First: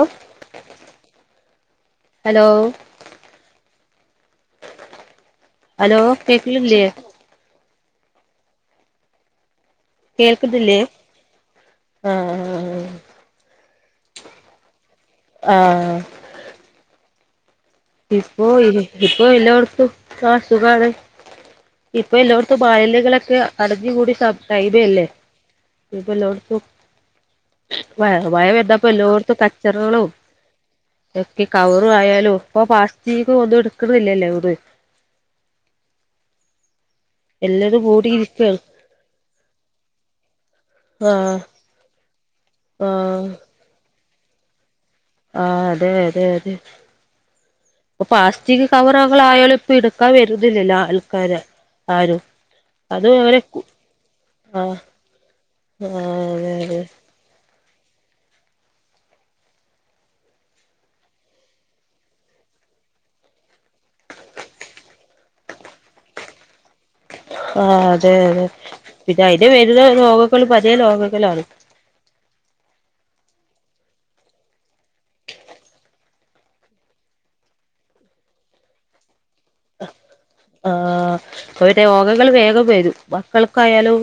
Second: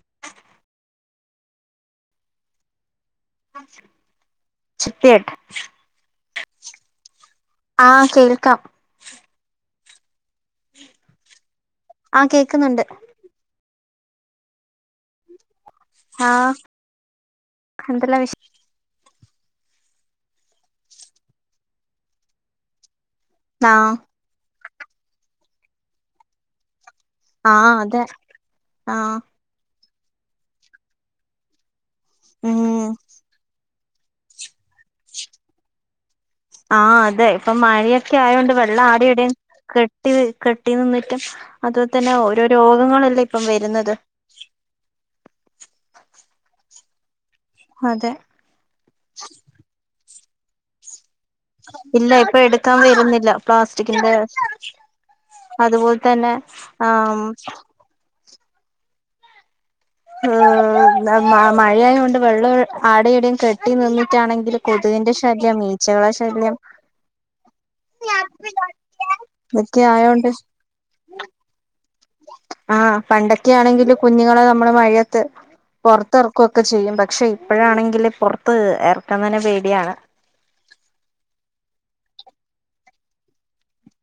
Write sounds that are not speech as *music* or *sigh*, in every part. ഉം ഹലോ ചിപ്യെട്ട് ഹലോ കേക്കണില്ലേ? ആഹ് കേൾക്കാം കേൾക്കുന്നില്ലേ? ആഹ് ആഹ് ആഹ് ആഹ ഇപ്പൊ ഇ ഇപ്പൊ ഇല്ലോടത്തും അസുഖാണ്. ഇപ്പൊ എല്ലോടത്തും മാലിന്യകളൊക്കെ അടഞ്ഞ ആഹ് കൂടി ടൈമ അല്ലേ. ഇപ്പ എല്ലടത്തും ആഹ് അതെ വ മഴ പെയ്തപ്പ ആഹ് എല്ലോടത്തും കച്ചറകളും, കവർ ആയാലും ഇപ്പൊ ഉം പാസ്റ്റിക് ഒന്നും എട്ക്ക്ണ്ല്ല്യല്ലോ എവുടിം ആ അതെ ഇപ്പൊ എല്ലാരും മഴയൊക്കെ ആയൊണ്ട് കൂടിയിരിക്കാണ് വെള്ളം ആടടെയും കെട്ട് ട്ടിൽ കെട്ടി ആ നിന്നിട്ട് അതുപോലെ തന്നെ ഓരോ ആ രോഗങ്ങളല്ലേ ഇപ്പം വരുന്നത് ആ അതെ അതെ അതെ ഇപ്പൊ അതെ പാസ്റ്റ് കവറകളായാലും ഇപ്പ എടുക്കാൻ വരുന്നില്ലല്ലൊ ആൾക്കാര് പിന്നെ ആരും ഇപ്പൊ എടുക്കാൻ അത് വരുന്നില്ല അവരെ പ്ലാസ്റ്റിക്കിന്റെ ആഹ് അതുപോൽ ആഹ് തന്നെ അതെ അതെ ആഹ് മ് ആഹ് മഴയായോണ്ട് വെള്ളം ആടെയിടയും കെട്ടി നിന്നിട്ടാണെങ്കിലും കൊതുകിന്റെ ശല്യം ഈച്ചകളെ ശല്യം ആ അതെ അതെ പിന്നെ അയിന്റെ ഇതൊക്കെ വരുന്ന ആയോണ്ട് ലോഗകൾ പലേ ലോഗങ്ങളാണ് ആഹ് പണ്ടൊക്കെ ആണെങ്കില് കുഞ്ഞുങ്ങളെ നമ്മള് മഴയത്ത് പൊർത്ത് ഇറക്കുകൊക്കെ ചെയ്യും പക്ഷെ ഇപ്പഴാണെങ്കില് പുറത്ത് ഇറക്കുന്നെന്നെ പേടിയാണ് ആഹ രോഗങ്ങൾ വേഗം വരും. മക്കൾക്കായാലും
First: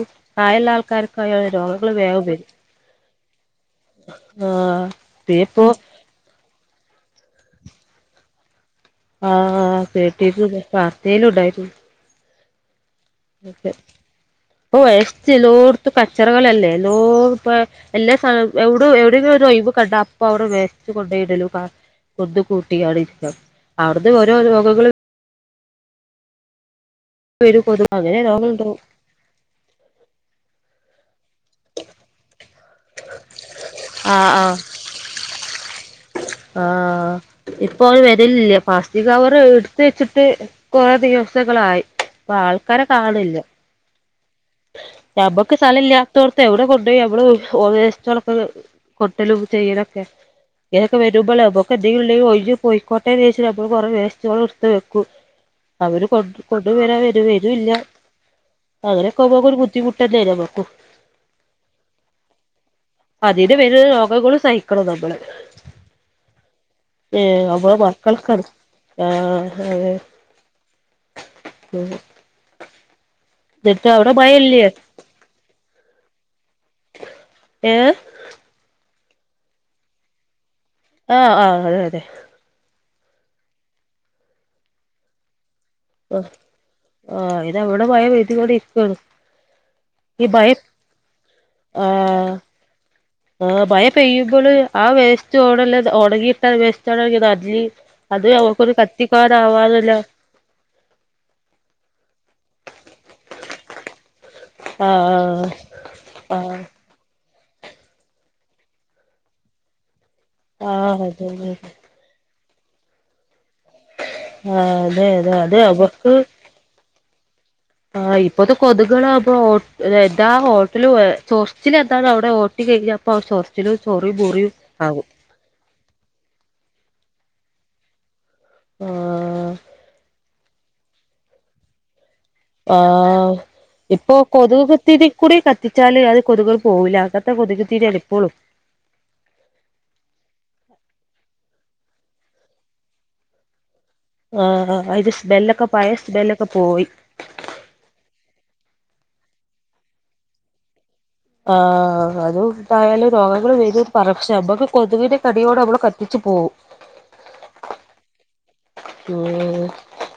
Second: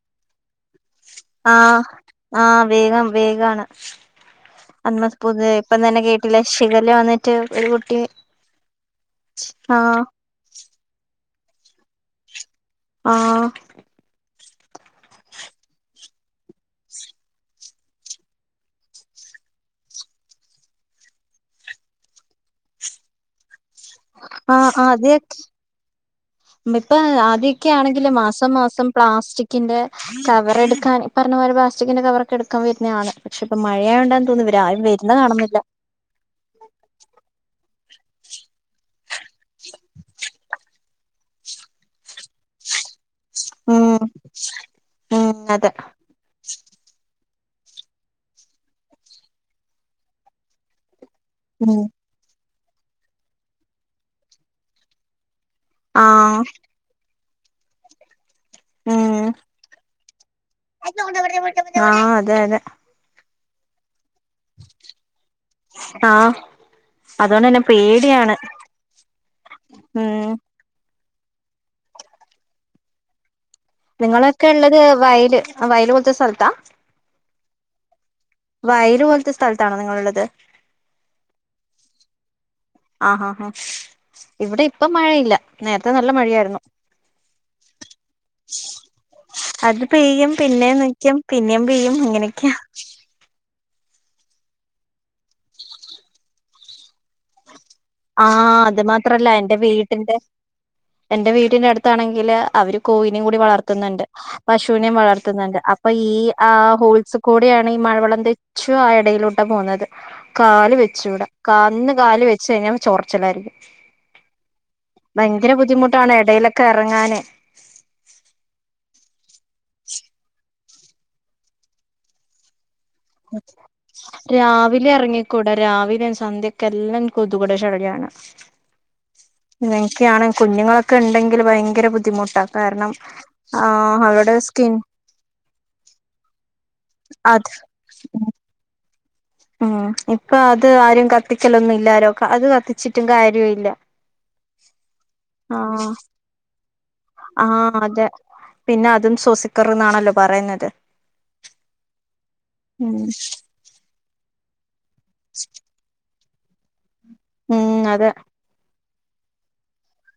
ആയുള്ള ആൾക്കാർക്ക്, ആഹ് ആ വേഗം വേഗാണ് അന്ന് ആഹ് പുത് ഇപ്പോ ഇപ്പം തന്നെ കേട്ടില്ലേ ഷിഗല്ല വന്നിട്ട് ഒരു കുട്ടി ആഹ ആഹ് കേട്ടിരുന്നു വാർത്തയിലും ഉണ്ടായിരുന്നു. ആഹ് ഇപ്പം വേസ്റ്റ് ലോടത്ത് കച്ചറകളല്ലേ എല്ലോട് പ്പാ എല്ലാ സാനും എവിട എവിടെയെങ്കിലും ഒരു ഒഴിവ് കണ്ട അപ്പൊ അവിടെ വേസ്റ്റ് കൊണ്ടോ യിടലും പ്ലാസ്റ്റിക് കൊന്ന് കൂട്ടിയാണ് ഇരിക്കാം അവിടുന്ന് ഓരോ രോഗങ്ങളും *unintelligible* ഇപ്പ വരും ആദ്യൊക്കെ കൊതുക് ആണെങ്കിലും അങ്ങനെ മാസം രോഗണ്ടാവും മാസം, പ്ലാസ്റ്റിക്കിന്റെ കവറെട്ക്കാൻ ഇപറ്ണപോലെ പ്ലാസ്റ്റിക്കിന്റെ കവറ് കെട്ക്കാംവെര്ന്നെ ആന്ന് പക്ഷെ ആഹ് ഇപ്പംമഴയായോണ്ടാന്ന് തോൻന്നു ആഹ് ഇവര് ആരും വെര്ന്ന കാണ്ന്നില്ല ആഹ് ഇപ്പൊ ഓല് വെരലില്യ ഫാസ്റ്റിക് കവറ് ഇട്ത്തെച്ച്ട്ട് കുറ ദിവസങ്ങളായി ഇപ്പൊ ആൾക്കാരെ കാണില്ല ആ അതെ ഇപ്പൊ മഴയൊക്കെ ആയതുകൊണ്ട്. ഞമ്മക് സ്ഥലല്ല്യ ഇത്തോടത്ത് അവിടെ കൊണ്ടോയി അമ്മള് വേസ്റ്റളൊക്കെ കൊട്ടലും ചെയ്യലൊക്കെ ഇങ്ങനൊക്കെ വരുമ്പോൾ ഉം നമുക്കെന്തെങ്കിലും ണ്ടെങ്കിൽ ഒഴി ഞ്ഞ് പൊയിക്കോട്ടേന്ന് വിചാരിച്ചിട് നമ്മൾ കുറെ വേസ്റ്റ്കൾ എടുത്ത് വെക്കും അവര് കൊണ്ട് ആഹ് കൊണ്ട് വരാ വരു വരൂല്ല ഉം ക്കക്ക ഒരു ബുദ്ധിമുട്ടല്ലോക്കും *unintelligible* ആഹ് അതെ അതെ അതിന് വെര്ന രോഗങ്ങളും സഹിക്കണം നമ്മള് ആഹ് ഏഹ് അതുകൊണ്ട് തന്നെ നമ്മളെ പേടിയാണ് മക്കൾക്കാണ് ആഹ് അതെ ഉം *unintelligible* എന്നിട്ട് അവിടെ നിങ്ങളെക്കെ മഴയില്ലേ ഉള്ളത് വയല് ആ വയല് പോല്ത്തെ സ്ഥലത്താ ഏഹ് വയല് പോല്ത്തെ സ്ഥൽത്താണോ നിങ്ങള്ഇള്ളത് ആഹ് ആഹ് അതെ അതെ ആഹ് ഹാ ഹാ ഇവിടെ ഇപ്പംമഴയില്ല നേര്ത്തെ നല്ല അതെ മഴയേര്ന്നു ആഹ് ഐന് അവടെ മയ പെയ്ത് ങ്ങോണ്ട് ഇരിക്കാണ് അത് ഈ പെയ്യും മഴ പിന്നേം നിക്കും പിന്നേം പെയ്യും ആഹ് ഇങ്ങനെക്ക്യാ ആഹ് മഴ പെയ്യുമ്പോള് ആ വേസ്റ്റ് ഓടേല് ഉണങ്ങിയിട്ടാ വേസ്റ്റ് അള്ളി ആഹ് അത്അവക്കൊരു അത് മാത്രല്ല എന്റെ കത്തിക്കാരാവാറില്ല വീട്ടിന്റെ എന്റെ വീടിന്റെ അടുത്താണെങ്കില് അവര് കോയിനിം കൂടി വളർത്ത്ന്ന്ണ്ട് ആഹ് പശുവിനെംവളർത്ത്ന്ന്ണ്ട് അപ്പ ഈ ആഹ് ഹോൾസ് കൂടിയാണ് ഈ മഴവെള്ളം തെച്ചു ആഹ് എടയിലൂടെ പോവുന്നത് ആഹ് കാല് ആഹ് വെച്ചൂട അതെ അതെ കാന്ന് കാല് വെച്ച് കഴിഞ്ഞാ ചൊറിച്ചിലായിരിക്കും ആഹ് അതെ അതെ ഭയങ്കര അത് ബുദ്ധിമുട്ടാണ് അവക്ക് ഇടയിലൊക്ക ക്കിറങ്ങണ് ആഹ് ഇപ്പത് കൊതുകളാവുമ്പൊ ഓട്ട് ലെന്താ ഹോട്ടല് വേട്ച്ചോ പിന്നെ എന്താണ് അവിടെ ഓത്തി ക ഴികിയെപ്പം ചൊറിച്ചിലും ചൊറി മുറിം ആവും കുടെ രാവിലെം സന്ധ്യക്കെല്ലാം കൊതുകൊടെ ശഴ്ല്യാണ് ആഹ് ഇങ്ങനെക്കെയാണ് കുഞ്ഞുങ്ങളൊക്കെ ഇണ്ടെങ്കില് ഭയങ്കര ബുദ്ധിമുട്ടാ കാരണം ആഹ് ആ ഇപ്പൊ അവരുടെ സ്കിൻ കൊതുക് ഇത്തിരി കുടീകത്തിച്ചാല് അത് കൊതുകുകൾ പോവൂല അകത്തെ അത് കൊതുക് തിരിയാണ് ഇപ്പോളും ഉം ഇപ്പൊ അത് ആരും കത്തിക്കലൊന്നും ഇല്ലാരോ അത് കത്തിച്ചിട്ടും കാര്യ ഇല്ല ആഹ് അ അത് സ്മെലൊക്കെ പയേ സ്മെല്ലൊക്കെ പോയി ആഹ് അതെ പിന്നെ അതും ശ്വസിക്കറ്ന്ന് ആണല്ലോ പറയ്ന്നത് ആഹ് ഉം അതുംന്തായാലും രോഗങ്ങൾ വരും പറക്ഷ അമ്മക്ക് കൊതുവിനെ തടിയോടമ്മള് കത്തിച്ച് പോവും ഉം അതേയ് രോ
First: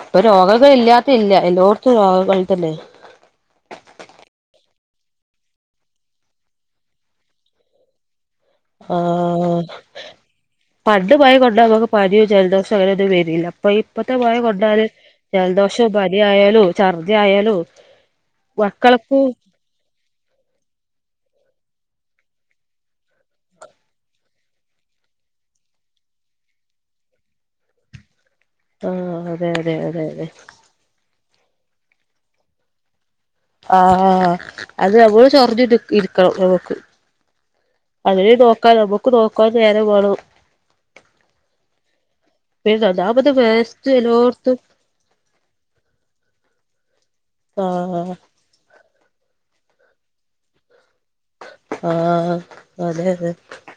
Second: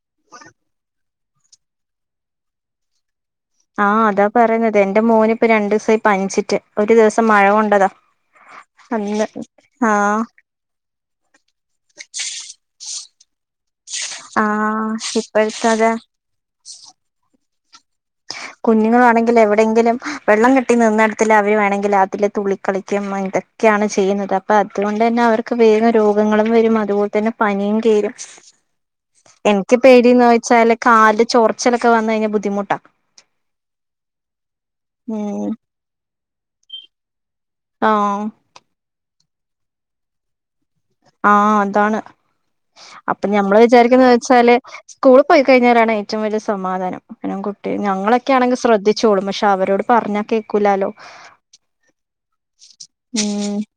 ഇപ്പൊ രോഗങ്ങൾ ഇല്യാത്ത ഇല്യ എല്ലോട്ത്തും രോഗങ്ങൾ തന്നെ ആഹ് അതാ പറയ്ന്നത് എന്റെ മോന് ഇപ്പരണ്ടൂസായി പൻച്ച്ട്ട് ഒരു ദിവസം മഴ കൊണ്ടതാ അന്ന് ആഹ് ആഹ് പണ്ട് മഴ കൊണ്ട നമുക്ക് പനിയോ ജലദോഷം അങ്ങനെ ഒന്നും വരിയില്ല പൊയിപ്പത്തെ മയ കൊണ്ടാല് ആഹ് ഇപ്പോഴത്തത് ജൽദോഷവും പനി ആയാലും ഛർദി ആയാലും കുഞ്ഞുങ്ങൾ മക്കൾക്ക് ആണെങ്കിൽ എവിടെയെങ്കിലും വെള്ളം കെട്ടി നിന്നിടുത്തിൽ അവര് വേണെങ്കിൽ അതില് തുള്ളളിക്കളിക്കും ഒക്കെയാണ് ചെയ്യുന്നത് അപ്പം അതുകൊണ്ട് തന്നെ അവർക്ക് വേഗം രോഗങ്ങളും വരും അതുപോലെ തന്നെ പനിയും കയറും ആഹ് അതെ എൻക്ക് അതെ അതെ പേടി ന്ന് അതെ വെച്ചാല് കാല് ചൊറിച്ചലൊക്കെ വന്ന്കഴിഞ്ഞ ബുദ്ധിമുട്ടാ ആഹ് അത് നമ്മള് ഉം ചൊറിഞ്ഞു ഇരിക്കണം നമുക്ക് ആഹ് അതിനിംനോക്കാൻ നമുക്ക് നോക്കാൻ നേരംവേണം ആഹ് അതാണ് അപ്പൊ ഒന്നാമത് ഞമ്മള് വേസ്റ്റ് വിചാരിക്ക്ന്ന വെച്ചാല് എല്ലോടത്തും സ്കൂള്പ്പോയി കയിഞ്ഞാലാണ് ഏറ്റവും വല്യ സമാധാനം പിന്നെ ഓൻകുട്ടി ആഹ് ഞങ്ങളൊക്കെ ആണങ്ക്ശ്രദ്ധിച് ച്ചോളും, പക്ഷെ, അവരോട് പറഞ്ഞാ കേക്കൂലാലോ. ആഹ് ഉം -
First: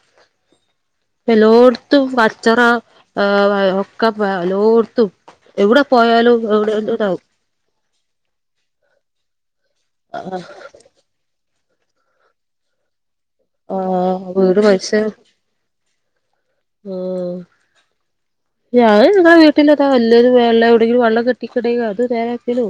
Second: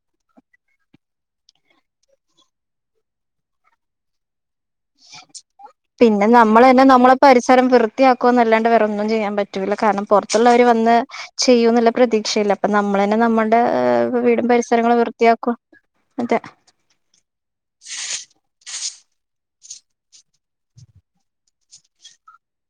എല്ലോട്ത്തും വറ്റ്ണ ആഹ് ക്ക വാലോടുത്തും എവിടെ പിന്നെ പോയാലും നമ്മൾ എവിടെ തന്നെ നമ്മളെ എന്തോണ്ടാവും പരിസരം വൃത്തിയാക്കും എന്നല്ലാണ്ട് വേറെ ഒന്നും ചെയ്യാൻ പറ്റൂല്ല കാരണം ആഹ് പുറത്തുള്ളവർ വന്ന് ചെയ്യും എന്നുള്ള പ്രതീക്ഷയില്ല അപ്പൊ നമ്മൾ തന്നെ നമ്മളുടെ ആഹ് വീടും വീട് പരിസരങ്ങളും പരിസരം വൃത്തിയാക്കും അതെ ഉം ഞാൻ നിങ്ങളാ വീട്ടിൽതാ വല്ലത് വെള്ളം എവിടെങ്കിലും വെള്ളം കെട്ടിക്കണേണ്ടങ്കി അത് നേരെയാക്കലും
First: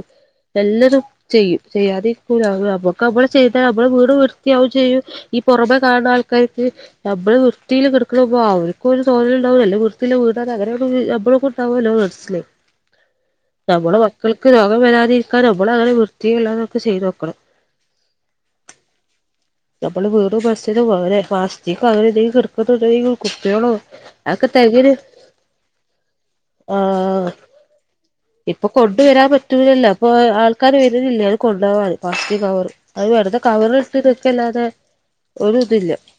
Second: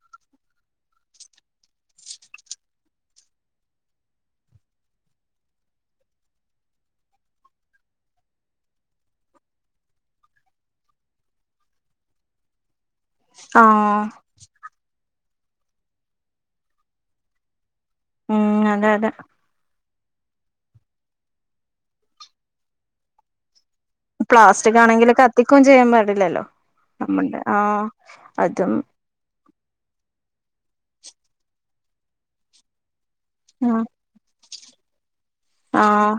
എല്ലതും ചെയ്യും. ചെയ്യാതിരിക്കൂല, അത് നമ്മക്ക് നമ്മള് ചെയ്താ, നമ്മള വീട് വൃത്തിയാകും ചെയ്യും- ഈ, പുറമെ കാണ് ണ ആൾക്കാർക്ക്, നമ്മള് വൃത്തിൽ കിടുക്കണ്, *unintelligible* ഒരു തോന്നലുണ്ടാവൊലോ നല്ല വൃത്തി ഉള്ള വീട് ആണ് അങ്ങന നമ്മളും കൊടുത്തമതി *inaudible* നമ്മള ആഹ് മക്കൾക്ക് രോഗം വരാതിരിക്കാൻ, നമ്മൾ അങ്ങനെ വൃത്തി ള്ളതൊക്ക ചെയ്ത് വെക്കണം. ഉം അതെ അതെ നമ്മള് വീറും *unintelligible* പളാസ്റ്റിക്ക് അവരെ എന്തെങ്കിലും കിക്കണ്ടെങ്കിൽ *unintelligible* പ്ലാസ്റ്റിക് ആണെങ്കിൽ, കത്തിക്കും ചെയ്യാൻ പാടില്ലല്ലോ? ആഹ് നമ്മണ്ട് ആഹ്. ഇപ്പൊ, അതും കൊണ്ടുവരാൻ പറ്റൂല ല്ലോ. പ്പൊ, ആൾക്കാര് വരുന്നില്ലേ- അത് കൊണ്ടോവാന്. *unintelligible* ആഹ് കവറ്ട്ട് തൊക്കെ ല്ലാതെ, ഒരു, തില്ല. ആഹ്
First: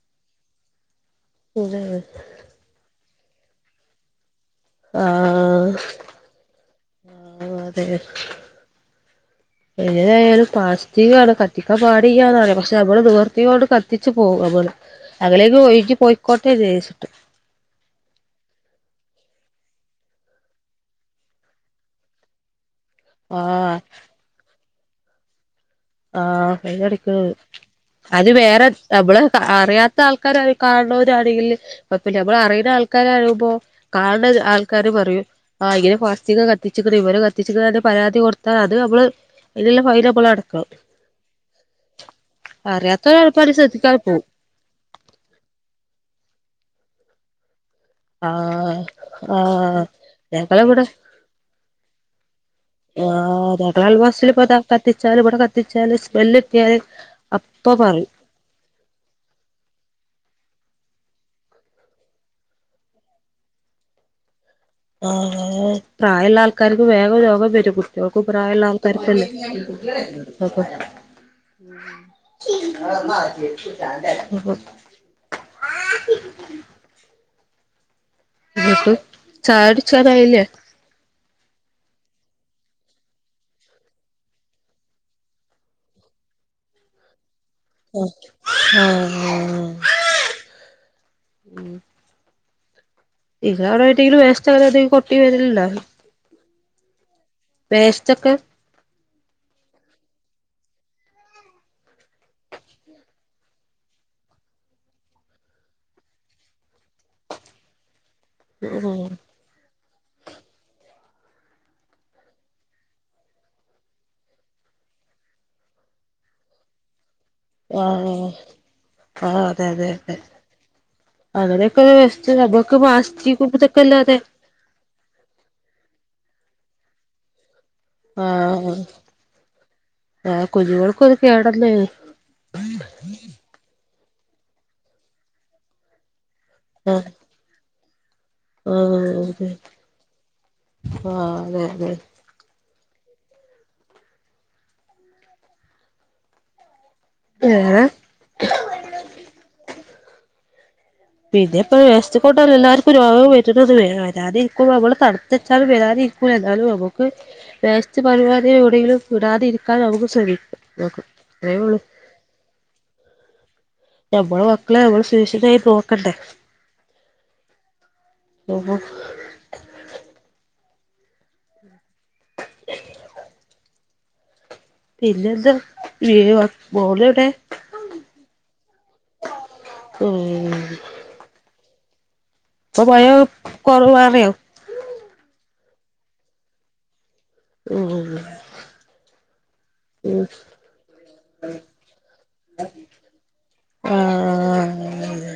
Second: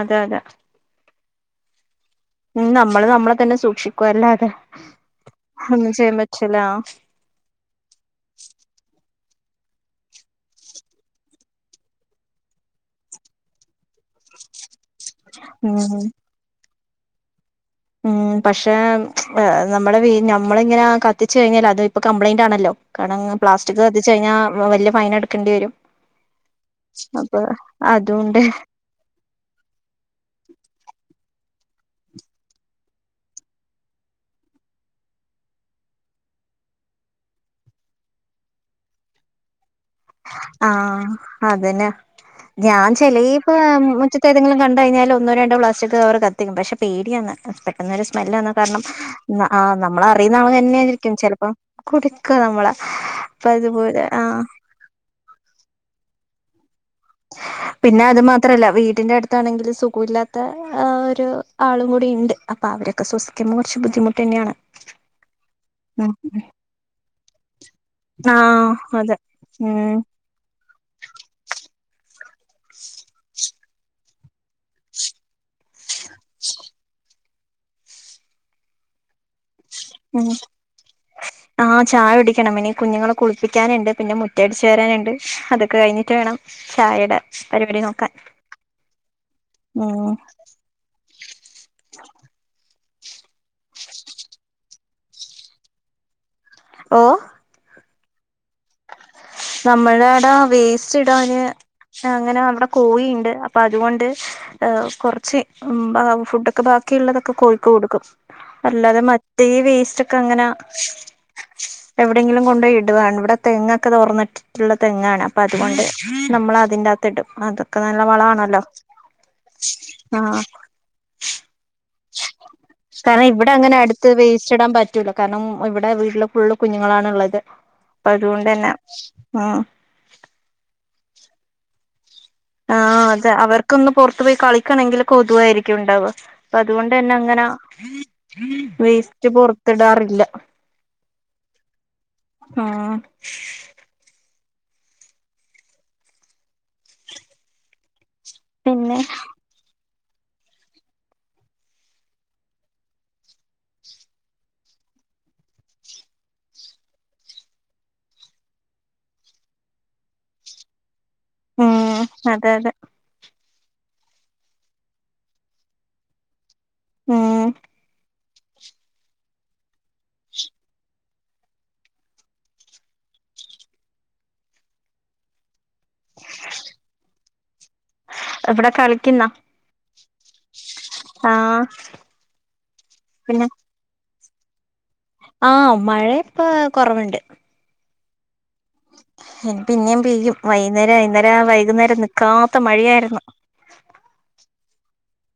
അതെ അതെ *unintelligible* ഉം, നമ്മള് നമ്മളെ തന്നെ സൂക്ഷിക്കുവ, അല്ലാതെ, ഒന്നും ചെയ്യാൻ പറ്റില്ലാ. ആ ആ അതെ എങ്ങനെ യായാലും പ്ലാസ്റ്റിക്ടെ കത്ത് ത്തിക്കാൻ പാടിയ്യ ന്നാണ്. പക്ഷെ നമ്മള് നിവൃത്തിഓണ്ട് കത്തിച്ചു പോകും. നമ്മള്, അകലേക്ക് ഉം ഒഴികി പോയി. കോട്ടേ ജേഷ്ട്ട്. ഉം, പക്ഷേ, നമ്മള് വീ, നമ്മള് ങ്ങനെ കത്തിച് കഴിഞ്ഞാൽ, അത്, ഇപ്പൊ- കമ്പ്ലൈന്റ് ആണല്ലോ? കാണം ആഹ് പ്ലാസ്റ്റിക് കത്തിച്ചു കഴിഞ്ഞാ വലിയ ഫൈൻ അടക്കേണ്ടി വരും ആഹ്അയിന്റെക്ക്. അപ്പൊ അത് അതുകൊണ്ട് വേറെ നമ്മള്, അറിയാത്ത ആൾക്കാരരിം കാണ് നോര് ണെങ്കില് കുഴപ്പല്യ. നമ്മള് അറിണ ആൾക്കാരാവുമ്പോ- കാണണ ആൾക്കാര് പറയൂ- ആഹ്, ഇങ്ങന പാസ്റ്റിക് കത്തിച്ചിക്ണ്. ഇവര് കത്തിച്ചു ന്നതിന്റെ പരാതി കൊടുത്താൽ, അത് നമ്മള് ഇല്ല ഫൈന്.. ആ., അതന്നെ ഞാൻ അറിയാത്തോരാൾക്കാര് ശ്രദ്ധിക്കാതെ ചെലീപ്പമുച്ച് പോവും എന്തെങ്കിലും കണ്ട് കഴിഞ്ഞാൽ ഒന്നോ, രണ്ടോ, പ്ലാസ്റ്റിക് അവർ കത്തിക്കും. പക്ഷ, പേടിയാന്ന്. പെട്ടെന്ന് ഒരു സ്മെല്ല് വന്ന ആഹ് കാരണം. മ് ആ ആഹ് നമ്മളറിയുന്ന ആള് ഞങ്ങളവടെ തന്നെയായിരിക്കും ചിലപ്പം കുടിക്ക നമ്മളെ, ആഹ് പ്പയ തുപോലെ. ഞങ്ങളയൽവാസില് ആഹ്. ഇപ്പതാ കത്തിച്ചാല്, ഇവിടെ കത്തിച്ചാല്, സ്മെല്ലെത്തിയാല്- അപ്പ പിന്നെ, പറയും അത് മാത്രല്ല. വീടിന്റെ അടുത്ത്- ണെങ്കിൽ, സുകുല്ലാത്ത ഒരു ആളും കൂടി ണ്ട്. അപ്പൊ, അവരൊക്കെ ശ്വസിക്കുമ്പോൾ, കുറച്ച് ബുദ്ധിമുട്ട് ന്നെയാണ്. ആ ആ അ പ്രായള്ള ആൾക്കാർക്ക് വേഗ രോഗം പെരുകും ഓൾക്ക്, പ്രായള്ള ആഹ് ആൾക്കാര് ക്ക് അതെ അല്ലെ. ഉം *inaudible* *unintelligible* *inaudible* ഉം.. ചായുടിച്ചാനായില്ലേ *inaudible* ആ ചായ കുടിക്കണം പിന്നെ കുഞ്ഞുങ്ങളെ കുളിപ്പിക്കാനുണ്ട് പിന്നെ മുറ്റടിച്ചു വരാനുണ്ട് അതൊക്കെ കഴിഞ്ഞിട്ട് വേണം ചായയിടാൻ *unintelligible* നോക്കാൻ, ആഹ് ഉം - ഇത് അവിടെ *inaudible* കൊട്ടി വരലുണ്ടോ ഓഹ്.. വേസ്റ്റ് ക്കെ നമ്മളേടെ വേസ്റ്റ് ടാന് അങ്ങനെ നമ്മടെ കോഴിയിണ്ട്, അപ്പൊ അതുകൊണ്ട് ആ കൊറച്ച്, ഉം ആ ഫുഡൊക്കെ ബാക്കിയുള്ളതൊക്കെ കോഴിക്ക് കൊടുക്കും. അല്ലാതെ ഉം മ തേ വേസ്റ്റൊക്കെ അങ്ങന എവിടെങ്കിലും കൊണ്ടോയി ഇടുവാണ്. ഇവിടെ തെങ്ങൊക്കെ തുറന്നിട്ടിട്ടുള്ള തെങ്ങാണ്. അപ്പ, അതുകൊണ്ട് നമ്മൾ അതിന്റെ, അത്തെ. ത്തിടും, അതൊക്കെ നല്ല ആഹ് മണമാണല്ലോ? ആഹ്. അങ്ങനക്ക ഒരു വസ്റ്റ്. നമ്മുക്ക് പാ സ്റ്റിക് *unintelligible* അല്ലാതെ- ച്ചിടാൻ പറ്റൂല. കാരണം, ഇവിടെ വീട്ൽ ഫുള്ള് കുഞ്ഞുങ്ങളാ ണ്ള്ളത്. ആഹ്, ആഹ്, കുഞ്ഞോൾക് ഒരു കേടല്ലേ? ആ അതെ അവർക്കൊന്ന് പുറത്തു പോയി കളിക്കണങ്കിൽ കൊതുവായിരിക്കും ഇണ്ടാവ. പ്പതുകൊണ്ട് ആഹ് ന്ന അങ്ങന- ആഹ് വേസ്റ്റ്, അതെ പൊറ് ത്തിടാറില്ല. ആഹ് അതെ അതെ ആഹ് ഏഹ് പിന്നെ? പിന്നെ ഇപ്പ വേസ്റ്റ് *unintelligible* എല്ലാർക്കും രോഗം വരുന്നത് വരും. വരാതിരിക്കു *unintelligible* നമ്മള് തടുത്തു വച്ചാലും വരാതിരി ഏതാലും നമുക്ക് വേസ്റ്റ് പരിപാടി എടെയെങ്കിലും ഇടാതിരിക്കാൻ നമുക്ക് ശ്രമിക്കാം നോക്കാം. ഉം അതെ അതേ. നമ്മളെ മക്കളെ നമ്മള് സുരക്ഷിതായി നോക്കണ്ടേ ഉം ഓഹോ *inaudible* പിന്നെന്താ *unintelligible* മോളെവിടെ ഇവിടെ കളിക്കുന്ന ഉം ആഹ് ഇപ്പൊ മഴ കുറവായോ ആ മഴ ഇപ്പൊ കുറവുണ്ട് ഉം ഇനി പിന്നേം ഉം പെയ്യും വൈന്നേര വൈന്നേരം വൈകുന്നേരം നിക്കാത്ത മഴിയായിരുന്നു. ആഹ്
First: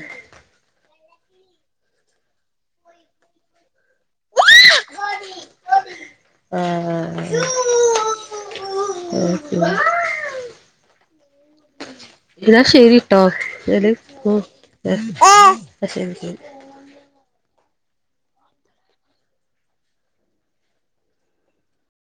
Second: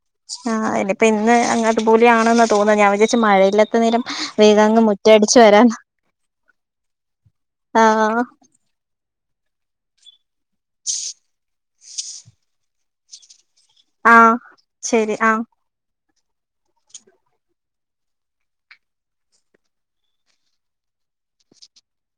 ആ ഇനിപ്പൊ ഇന്ന് അങ്ങനത്തെ പോലെയാണെന്ന് തോന്നുവാ ഞാൻ വിചാരിച്ചു മഴയില്ല *unintelligible* നേരം വേഗാങ്ങ് മുറ്റ അടിച്ചു വരാൻ ആഹ് ഉം ഉം *inaudible* എന്നാ ശരിട്ടോ *inaudible* ആ ശരി ആഹ് ശരി ശരി